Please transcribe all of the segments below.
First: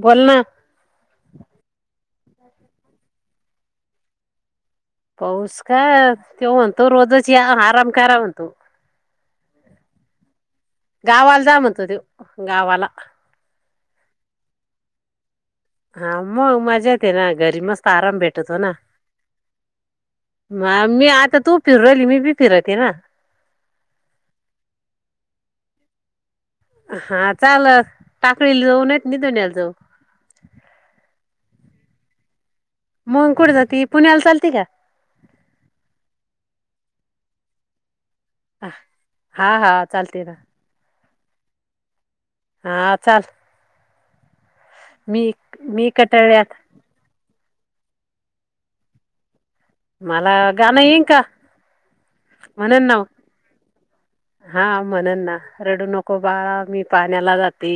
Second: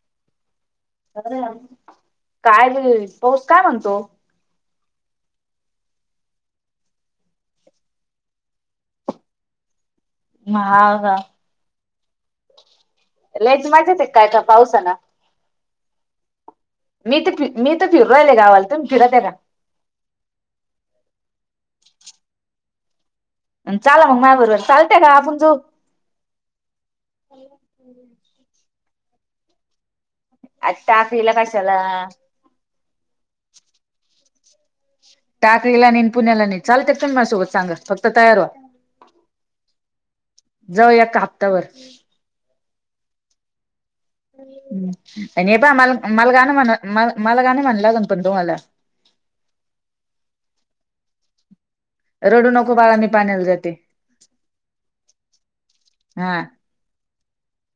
बोल ना हॅलो [unintelligible] काय [unintelligible] पाऊस काय म्हणतो? पाऊस का त्यो म्हणतो रोजच या आराम करा म्हणतो. हा का. गावाला जा म्हणतो त्यो गावाला. ते काय का पाऊसाला हा म मजेत आहे ना घरी मी मस्त तर फिरू आराम राहिले भेटतो गावाला ना. तुम्ही फिरत्या का? म मी आता तू फिरू राहिली मी बी फिरते ना. अन चाला मग माझ्या बरोबर चालतंय का आपण जाऊ. हा चाल टाकळी जाऊन येत मी दुन्याला जाऊ. आता टाकळीला कशाला? मंग कुठं जाती पुण्याला चालते का? टाकळीला नेन पुण्यालानायी चालतेल मला सोबत सांगा फक्त तयार व्हा हा हा चालते ना जाऊयाका हप्ताबर हा चाल मी पण हे बा मी मल मला कटाळ्यात गाणं म्ह मला गाणं म्हणला कोण पण तो मला मला गाणं येईन का रडू नको म्हणन बाळा ना वो मी पाण्याला जाते हा म्हणन ना. रडू नको हा बाळा मी पाण्याला जाते.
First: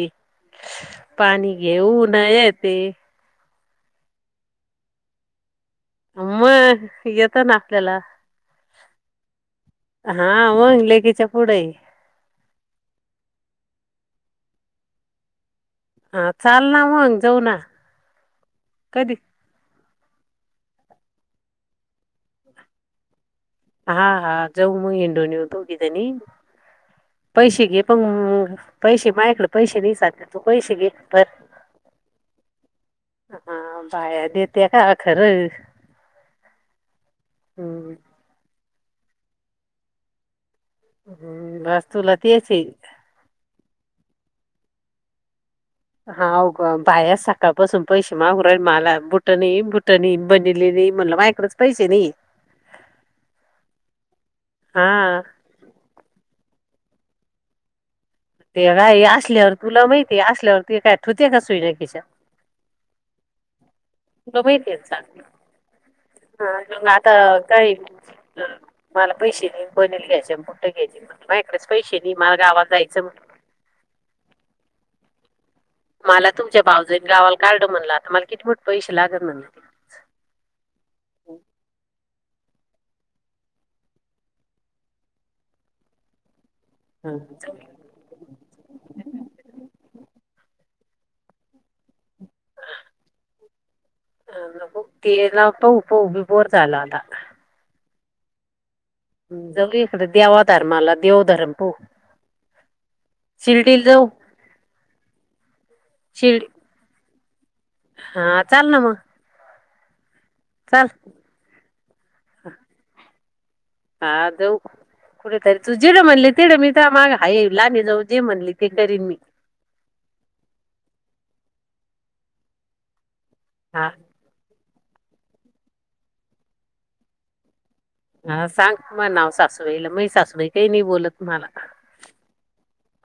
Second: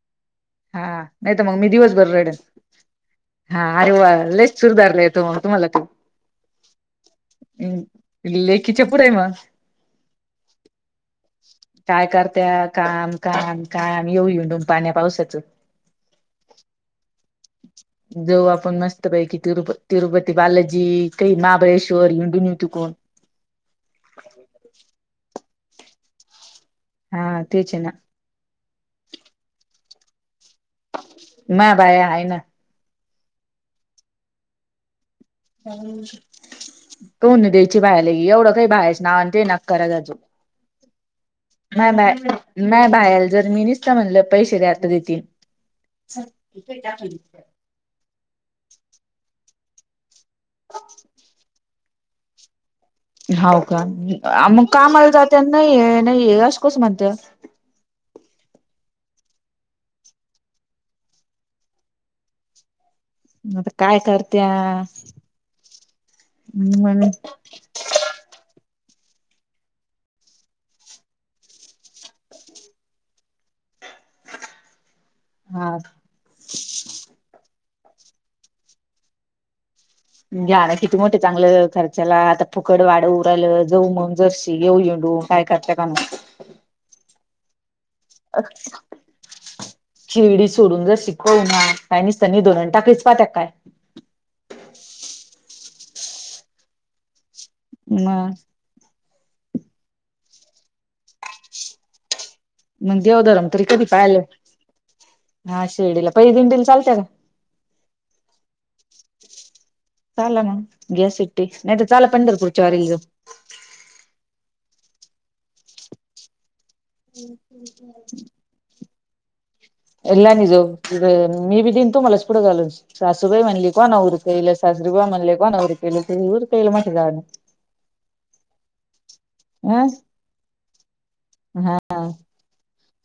हा नाही तर पाणी मग मी दिवसभर घेऊन रडेन. येते हा अरे वा लय सुर धरायला येतो तुम्हाला मग येत ना हं आपल्याला लेकीच्या पुढं आहे म. हा मग लेकीच्या पुढे काय करत्या काम काम हं आम्ही येऊ येऊ पाण्या पावसाचं. हा चाल ना मग जाऊ ना जाऊ आपण मस्त कधी पैकी तिरूप तिरुपती बालजी काही महाबळेश्वर हिंडून येऊ तीकुन. हा हा जाऊ म हिंडून येऊ दोघी जणी. हा पैसे तेच आहे घे ना पण पैसे मायाकडे पैसे नाही सा पैसे घे [unintelligible] माया बाया आहे ना हा बाया देते का खरं. कोणी द्यायचे हम्म, बायाला एवढं काही बाय नावन देणं करा हम्म, [unintelligible] बस नाही तुला तेच आहे नाही, नाही बायाला जर मी निस्त म्हणलं पैसे द्या तरी दिल. हा हो गं बाया सकाळपासून पैसे मागु राहीला मला बुटणी बुटणी बनेली नाही म्हणलं माझ्याकडच पैसे नाही. हो का मग कामाला हा जाते नाहीय नाहीय असं कसं म्हणतं. ते काय असल्यावर तुला माहितीय असल्यावर ते काय ठेवतय का स्वतःच्या खिशात. आता काय तुला करत्या माहीतीय [unintelligible] हा मग आता काय. मला पैसे दे बनेल घ्यायचं बुट घ्यायचे माझ्याकडंच पैसे नाही मला गावाला जायचं म्हणलं. [inaudible] हा मला तुमच्या भावज गावाला काढलं म्हणला मला कितीपत पैसे लागलं म्हणलं. त्याला आता फुकड वाड उरलं जाऊ मग जर्शी येऊ येंडू काय करत का? हम्म. शिरडी सोडून शिकव ना. कानीज त्यांनी दोन हंटा खचपा त्या काय? हो बी बोर झालं आता. ह. जऊ इकडे देवाातर्माला देवधर्म पू मग देवधरम तरी कधी पाहिलं हा शेर्डीला पहि शिर्डी दिंडीला चालत का? हा चाल ना मग. चाला ना चाल गॅस इट्टी नाहीत चाला पंढर कडच वारी. हा जाऊ कुठेतरी तू जेडं म्हणले तेढं मी तर मागा हा ये लाने जाऊ जे म्हणले ते करीन मी. हा [unintelligible] [unintelligible] हा सांग म नाव अ सासूबाईला म सासूबाई काही नाही बोलत मला.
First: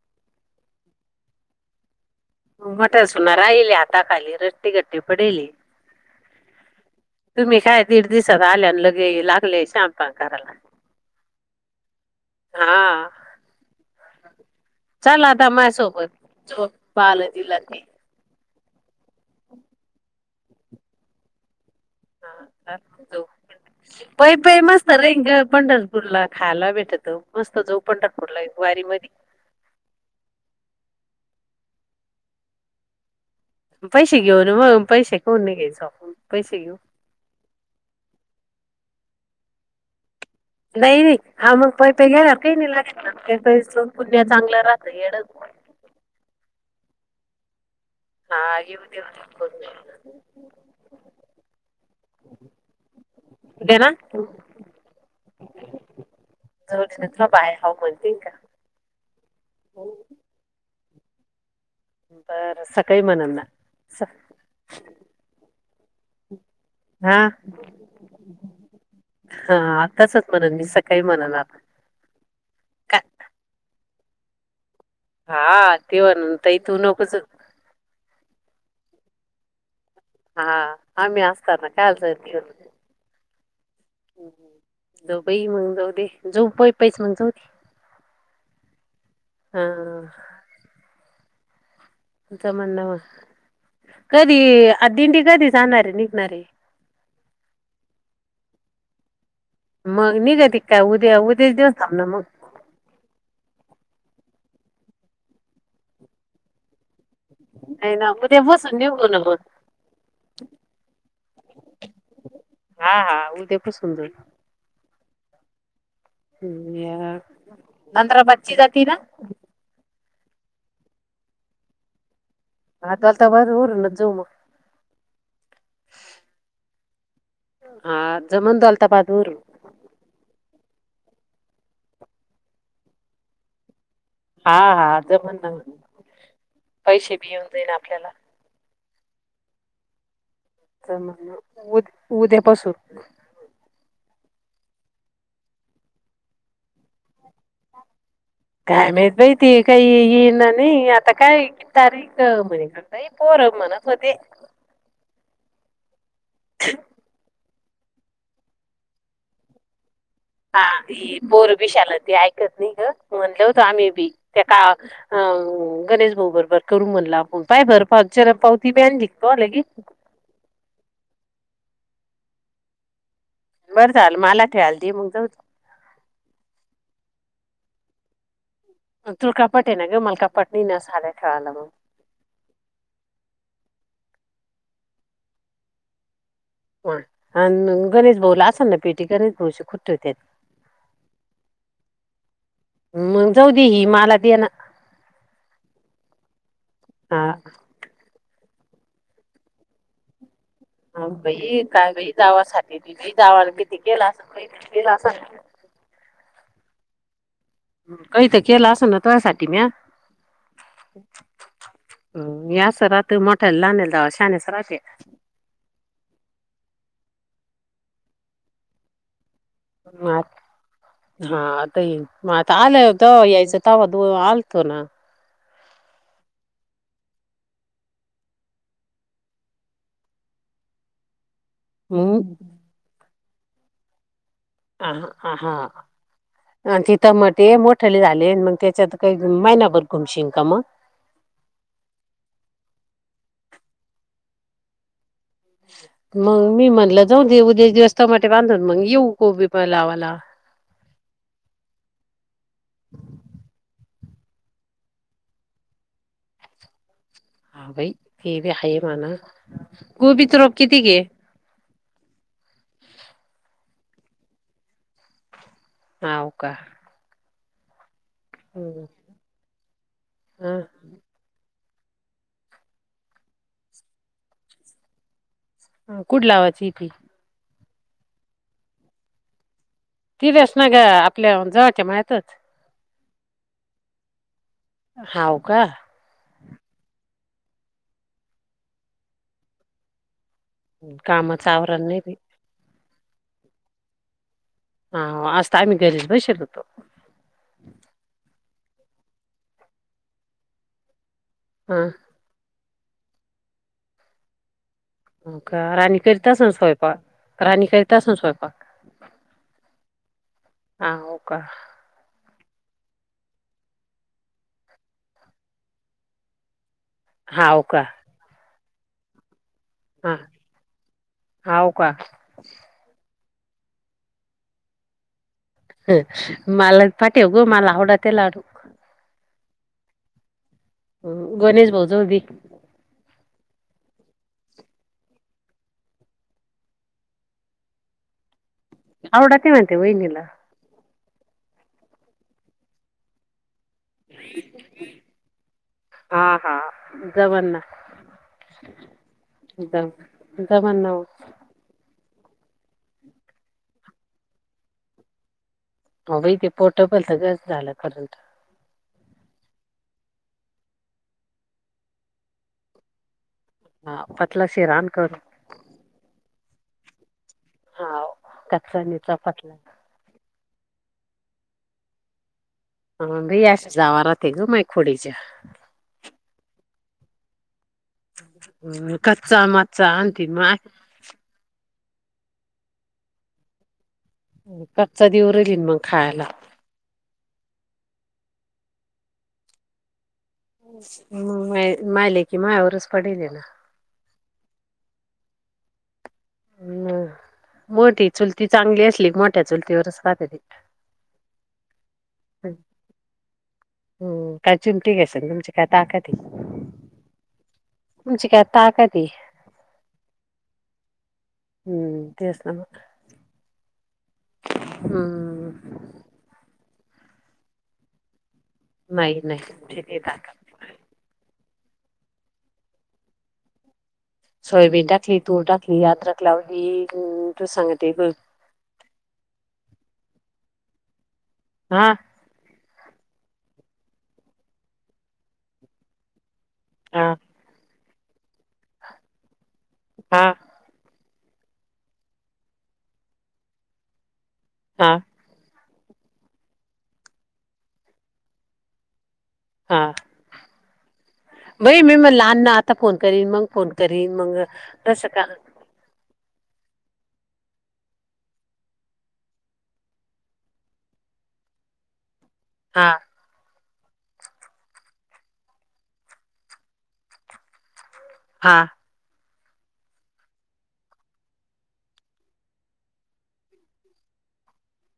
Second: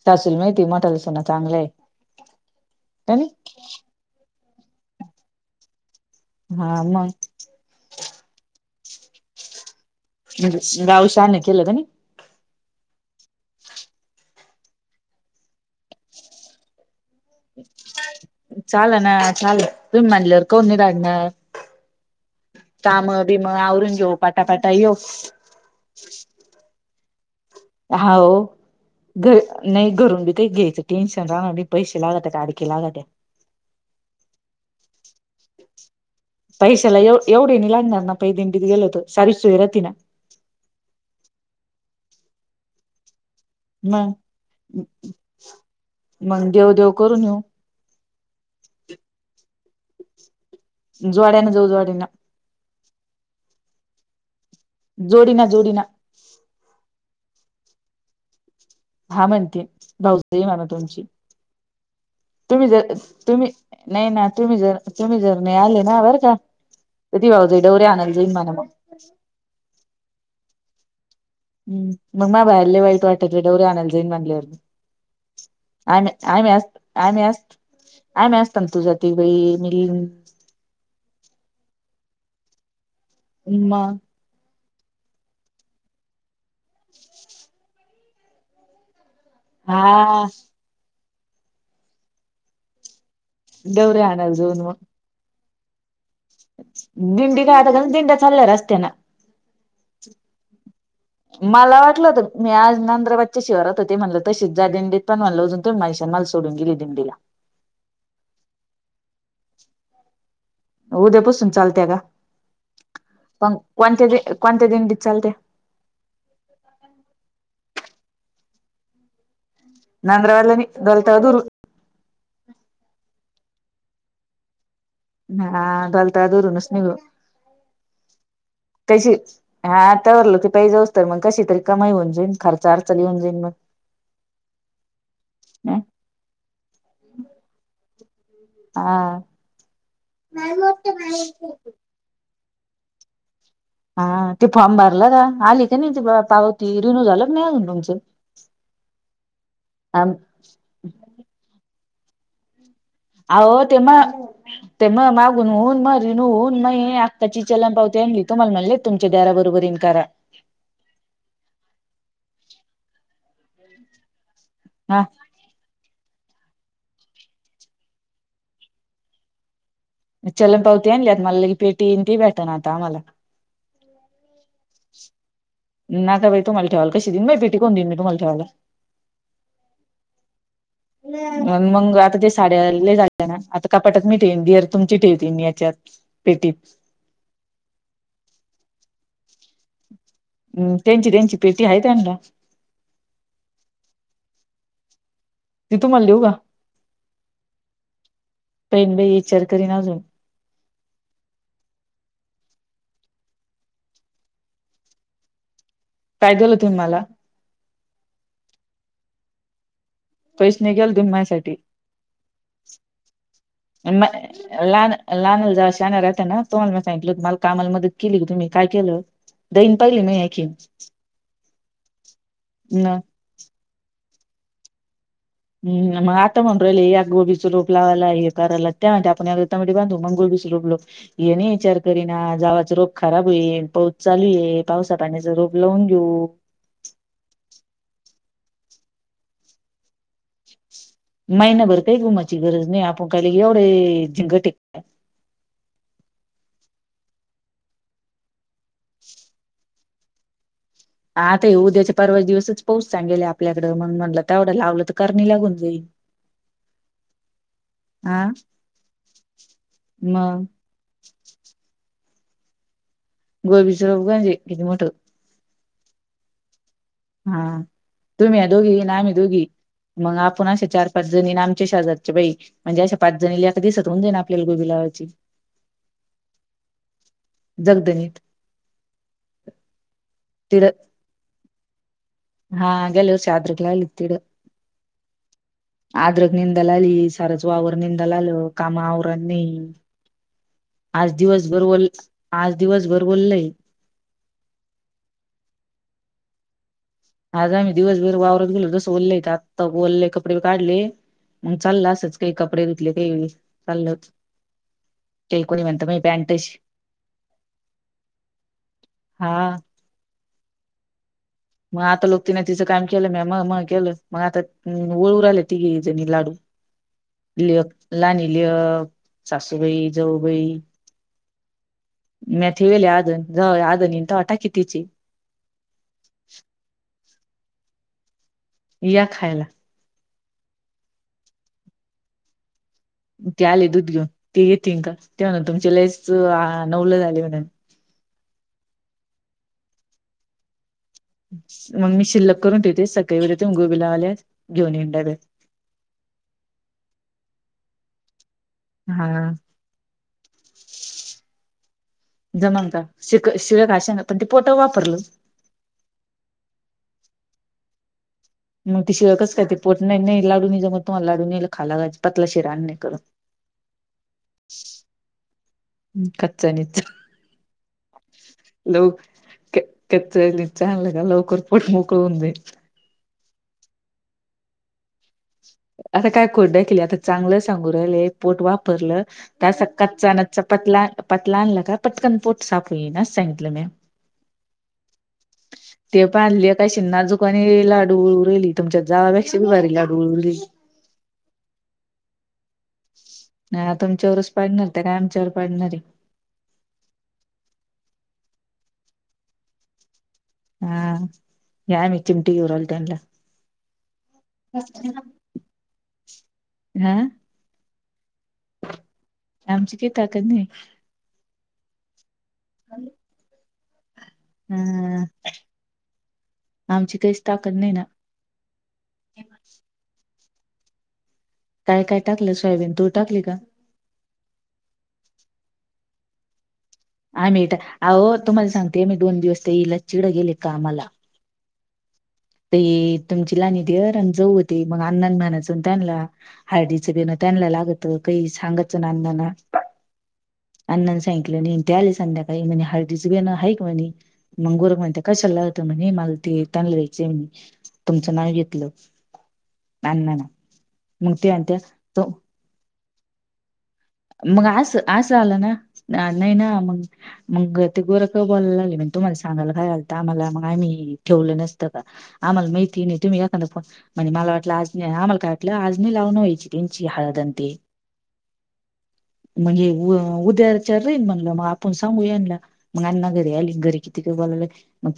सासूल माहिती मोठालसो ना चांगलंय. मोठचन राहिली आाता खाली रट्टी घट्टी पडेली. हा मग तुम्ही काय दीड दिसात आल्यान लगे लागले करायला गाव शान केल ग हा. चल आता माझ्यासोबत [unintelligible] बालाजीला चाल ना चालल तुम्ही म्हणलवर कोण नाही रागणार. हा, चाल, जाऊ. कामं बिमं आवरून घेऊ पै पै पटापटा मस्त येऊ. रेंग पंढरपूरला खायला भेटत मस्त जाऊ हा ओ, पंढरपूरला वारी मध्ये घ नाही घरून बी का घ्यायचं टेन्शन राहणार नाही. पैसे लागत आहे का अडखे लागत आहे. पैसे घेऊन मग पैसे कोण नाही घ्यायचं आपून. पैशाला ए-एवढे नि लागणार ना पायी दिंडीत गेल तर सारी सोय राहती ना. नाही नाही हा मग प पे घे काही ला. ैच पु्हा मग चांगलं राहतं एडच. मग देव देव करून येऊ. हा येऊ देऊ. जोड्याने जाऊ जोड्यान [inaudible] जोडीना जोडीना. थ बाय ह म्हणते का. हा म्हणते भाऊजई म्हण तुमची. बर तुम्ही जर सकाळी म्हणन ना तुम्ही नाही ना तुम्ही जर तुम्ही जर नाही आले ना बरं का. हा कधी वाहतोय डवरऱे आनंद जाईन मान मग. णून मी सकाळी. म्हणन आता हम् मग मा बाहेरले काय वाईट वाटत डवरे आणनाला जाईन बनलेवर हा ते म म्हणन ताई तू नकोच [unintelligible] हा आम्ही असत ना काय असय उमा. [unintelligible] हा. ज म्हणणावा डवरे आणायला कधी जाऊन मग आ दिंडी कधी जाणारे निघणारे. दिंडी काता दिंड्या चालल्या रस्त्याना मग निघती मला वाटलं होत मी आज नंद्रबाजच्या शिवारात होते म्हणलं तशी जा दिंडीत पण म्हणलं अजून तो मैशन माल सोडून गेली दिंडीला. [unintelligible] उद्यापसून चालते का हा हा पण उद्या बसून कोणत्या दि कोणत्या दिंडीत चालते हम् [inaudible] जातना [unintelligible] [inaudible] हा घलता दरूनच निघू हा जमन दौलताबाद कशी वरून हा तवरलो की पाहि जाऊ तर मग कशी तरी कमाई होऊन जाईन खर्च अरचाली होऊन जाईन मग हा हा ज म्हण ना पैसे बि येऊन देईना आपल्याला हा तर उद उद्यापासून हा ते फॉर्म भरलं का आली का नाही पावती रिनू झालं क नाही अजून तुमचं काय मात बाहिती काही ये ना नाही आता काय तारीख म्हणे का अ ते मग ते मग मागून होऊन मग रिन होऊन मग आत्ताची चलं पावते आण तुमलाणले तुमच्या दराबरोबर इन्कारा हा बोर बिशालती ऐकत नाही ग म्हणल होतं आम्ही बी त्या हा गणेश हो बरो बर करू म्हणला आपण पाय भर पावच्या पावती ब्यान निघतो लगे चलन पावती आणलीत मला लगे पेटीईन ती भेट आता आ मला बरं झालं मला ठेवायला दे मग जाऊ ना का बाई तू मला ठेवाल कशी दिन कोण देऊ तुमाला ठेवायला तुल कपटे ना ग मला कपट मग आता ते साड्या लय झाले ना आता कपाटक मी ठेवन देर तुमची ठेवते मी याच्यात पेटीत आण गणेश भाऊला असाल ना पेटी गणेश भाऊ खु हम्म त्यांची त्यांची पेटी आहे त्यांना मग जाऊ दे ही मला दे ना ती तू म्हण लऊग हा. पण बाई विचार करीन अजून ह कायई जावासाठी त जावा किती केलं असलही भेटलेलं असल काय दिलं होतु मला काही तर केलं असं ना तु्यासाठी म्या पैस निघेल दुनमायसाठी या सरा तुम्हा म ला लानाला जाव शना राहता ना तोम्हाला म सांगितल मल कामाला मदत केली ग तुम्ही काय केलं दैन पाहिली म मी ऐकीन हा आता येई मग आता आलं होतं यायचं तवत आलतो ना हम् मग आता म्हणून राहिल या गोबीचा लोप लावायला हे करायला त्या आपणमट बांधू मग गोी विचार मग करीवा रोग खराब होईल चालू आहे अ पावसा ह पाण्याचं हा रोप लावून घेऊ चितमट मोठली ला मग त्याच्यात काही मयनाभर घुमशिंका म महिनाभर काही रुमाची गरज नाही आपण काय एवढे झंग टेकत मग मी म्हणलं जाऊ देऊद्या दिवस त मट बांधून मग येऊ कोबी पण लावाला ला आता उद्याच्या परवा दिवसच पाऊस चांगेला आपल्याकडें म्हणून म्हणलं तेवढं लावलं तर करणी लागून जाईल [inaudible] ह भाई हा तेबी आहे मणा गोबी मग तर रोप किती गे गोबीचप गांजे किती मोठं हव का हा तुम्ही या दोघी ह नाम दोघी मग आपण असे चार पाच जणी नाम पंचस हजारचे बाई म्हणजे अशा पाच जणी ल एका दिसत होऊ जाईना आपल्याला गोबी लावायची कुड लावाचीतीी जगदणीत तिरस तिड ना ग आपल्या जवळच्या माहि हा गेल दिवसद्रलाल इतड हव का निंदा ला आली सारच वावर निंदा ला आलं कामा आवर नाही आज कामाचं दिवसभर ब आवरण नाही बाई आज दिवसभर वल हाय हा आजता आम्ही घरीच बसल होतो ले आता ओलले कपडे काढले मग हा चालला असच काही कपडे तेल चाललंच, हो का राणी करता असून स्वयंपाक राणी करीता असून स्वयंपाक हा. हाव का मग आता लोक तिने तिचं काम केलं म मग मग केलं मग आता वओळू राहिले तिघेणी लाडू. लि हाव का लाणी लि.. सासूबाई हा जाऊबाई हाव का मेथे वेल्या आजन [inaudible] ह मला पाटेग मला आवडा ते लाडू या खायला ह गणेश भाऊजवळ द्या ते आले दूध घेऊन ते येेते का तेव्हाणा तुमच्या लच नवलं झाले म्हणा [inaudible] आडतेे मते वाहिनीला मग मी शिल्लक करून ठेते सकाळी व तुंगू बिलावाल्या घेऊन येनड हा हा. जमन ना हा [inaudible] [inaudible] हो बा तेे पोर्टेबलच झालं करंट मग ती शिळ कस काय ते पोट नाही नाही लाडून म तुम्हाला लाडूनल खालााय पतला शिरा आण नाही करत. हा पतला [inaudible] [inaudible] चांगलं हा कच्चा निचा पतला का लवकर पोट मोकळवून देई ह भे अस जाव तेच म खोडी आता काय कोड केली आता चांगलंच [inaudible] कच्चा मच्चा आणती माय पटकन पोट साप होईन अस सांगितल म्या कच्चा दि उरली मग खायला पणी लाडू उरहिली तुमच्या जापेक्षा बी भारी लाडूळ उरली [inaudible] नाही तुमच्यावरच पाडणार त्या का आमच्यावर पाडणार आहे, ना. मोठी चुलती चांगली असली मोठ्या चुलतीवर हा नाहीय मी चिमट घेऊ राहिले त्यांला हो काय चिमटी घ्यास ना तुमची काय ताकद हा तुमची काय ताकती आमची काही ताकद नाही हम्म तेच ना म हा हम्म आमची काहीच ताकद नाही ना नाही नाही म्हे ते दा कर काय काय टाकलं सोयाबीन तू टाकली का सोयाबीन टाकली तूर टाकली याद राखला. आ मिीट अह तुम्हाला सांगते मी दोन दिवस ते येईल चिड गेले का आम्हाला. हा. ते तुमची लाणी देर आणि जाऊ होती मग अण्ण म्हणाचून त्यांना हारदीचं हा बेणं त्यांला लागत काही सांगायचं ना अण्णांना हा अण्ण थँक त्याली संध्याकाळी म हळस ना ह एकक म्हणे मंगूर हा म्हणते कशाल. म्हणे मला ते तलयचेी तुमचं नाव घेतलं. हा न ना मुक्ती अत बाई मी त. म्हणलं अण्णा आता फोन करीन मग फोन करीन मग असं रस असं का. आलं ना ना- नाही ना मग मग ते गोरक बोलायला लागले तुम्हाला सांगायला खयल तर आम्हाला मग आम्ही ठेव. का आम्हाला माहिती हा नाही तुम्ही एखा म्हणज मला वाटलं आज नाही आम्हाला काय वाटलं आज नाही लावून व्हायची त्यांची हळदन ते हा. म्हणजे उद्याचार राहीन म्हणलं मग आपण सांगू याला मग अण्णा घरी आली घरी किती कर. मग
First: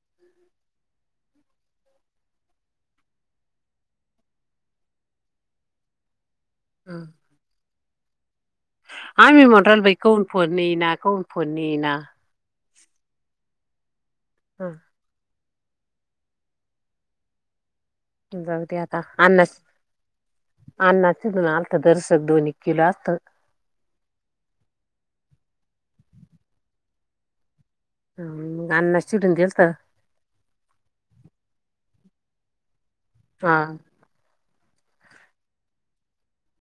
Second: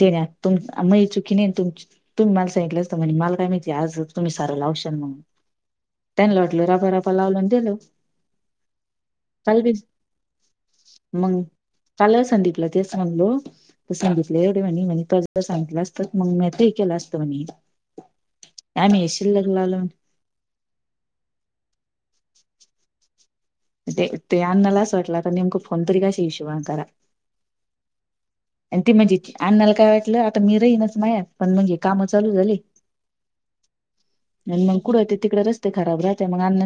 म चुकी नाही तुम्ही मला सांगितलं म्ह माल कायती आज. तुम्ही सार लावशल म्हणून त्यांनी वाटल रबा हं. रबा लावलून दिल. आम्ही म्हटलं भाई कहून फोन येइना कहून फोन येइना ते सनलो त संगीतले म म सांगितलं असतं मग मी ते केलं असतं म्हणे. जाऊते आता आम्ही अ्ना शिल्लक लावलं अन्नाचून आलत दरस दोन किला असत. ते ते अन्नाला असं वाटलं तर नेमकं फोन तरी कशी विशवा करा. मग आणि त अण्णा म्हणजे चिडून दिलत अण्णाला काय वाटलं आता मी रहीनस माया पण म्हणजे काम. चालू झाली. हा. आणि मग कुठं ते तिकडे रस्ते खराब राहते मग.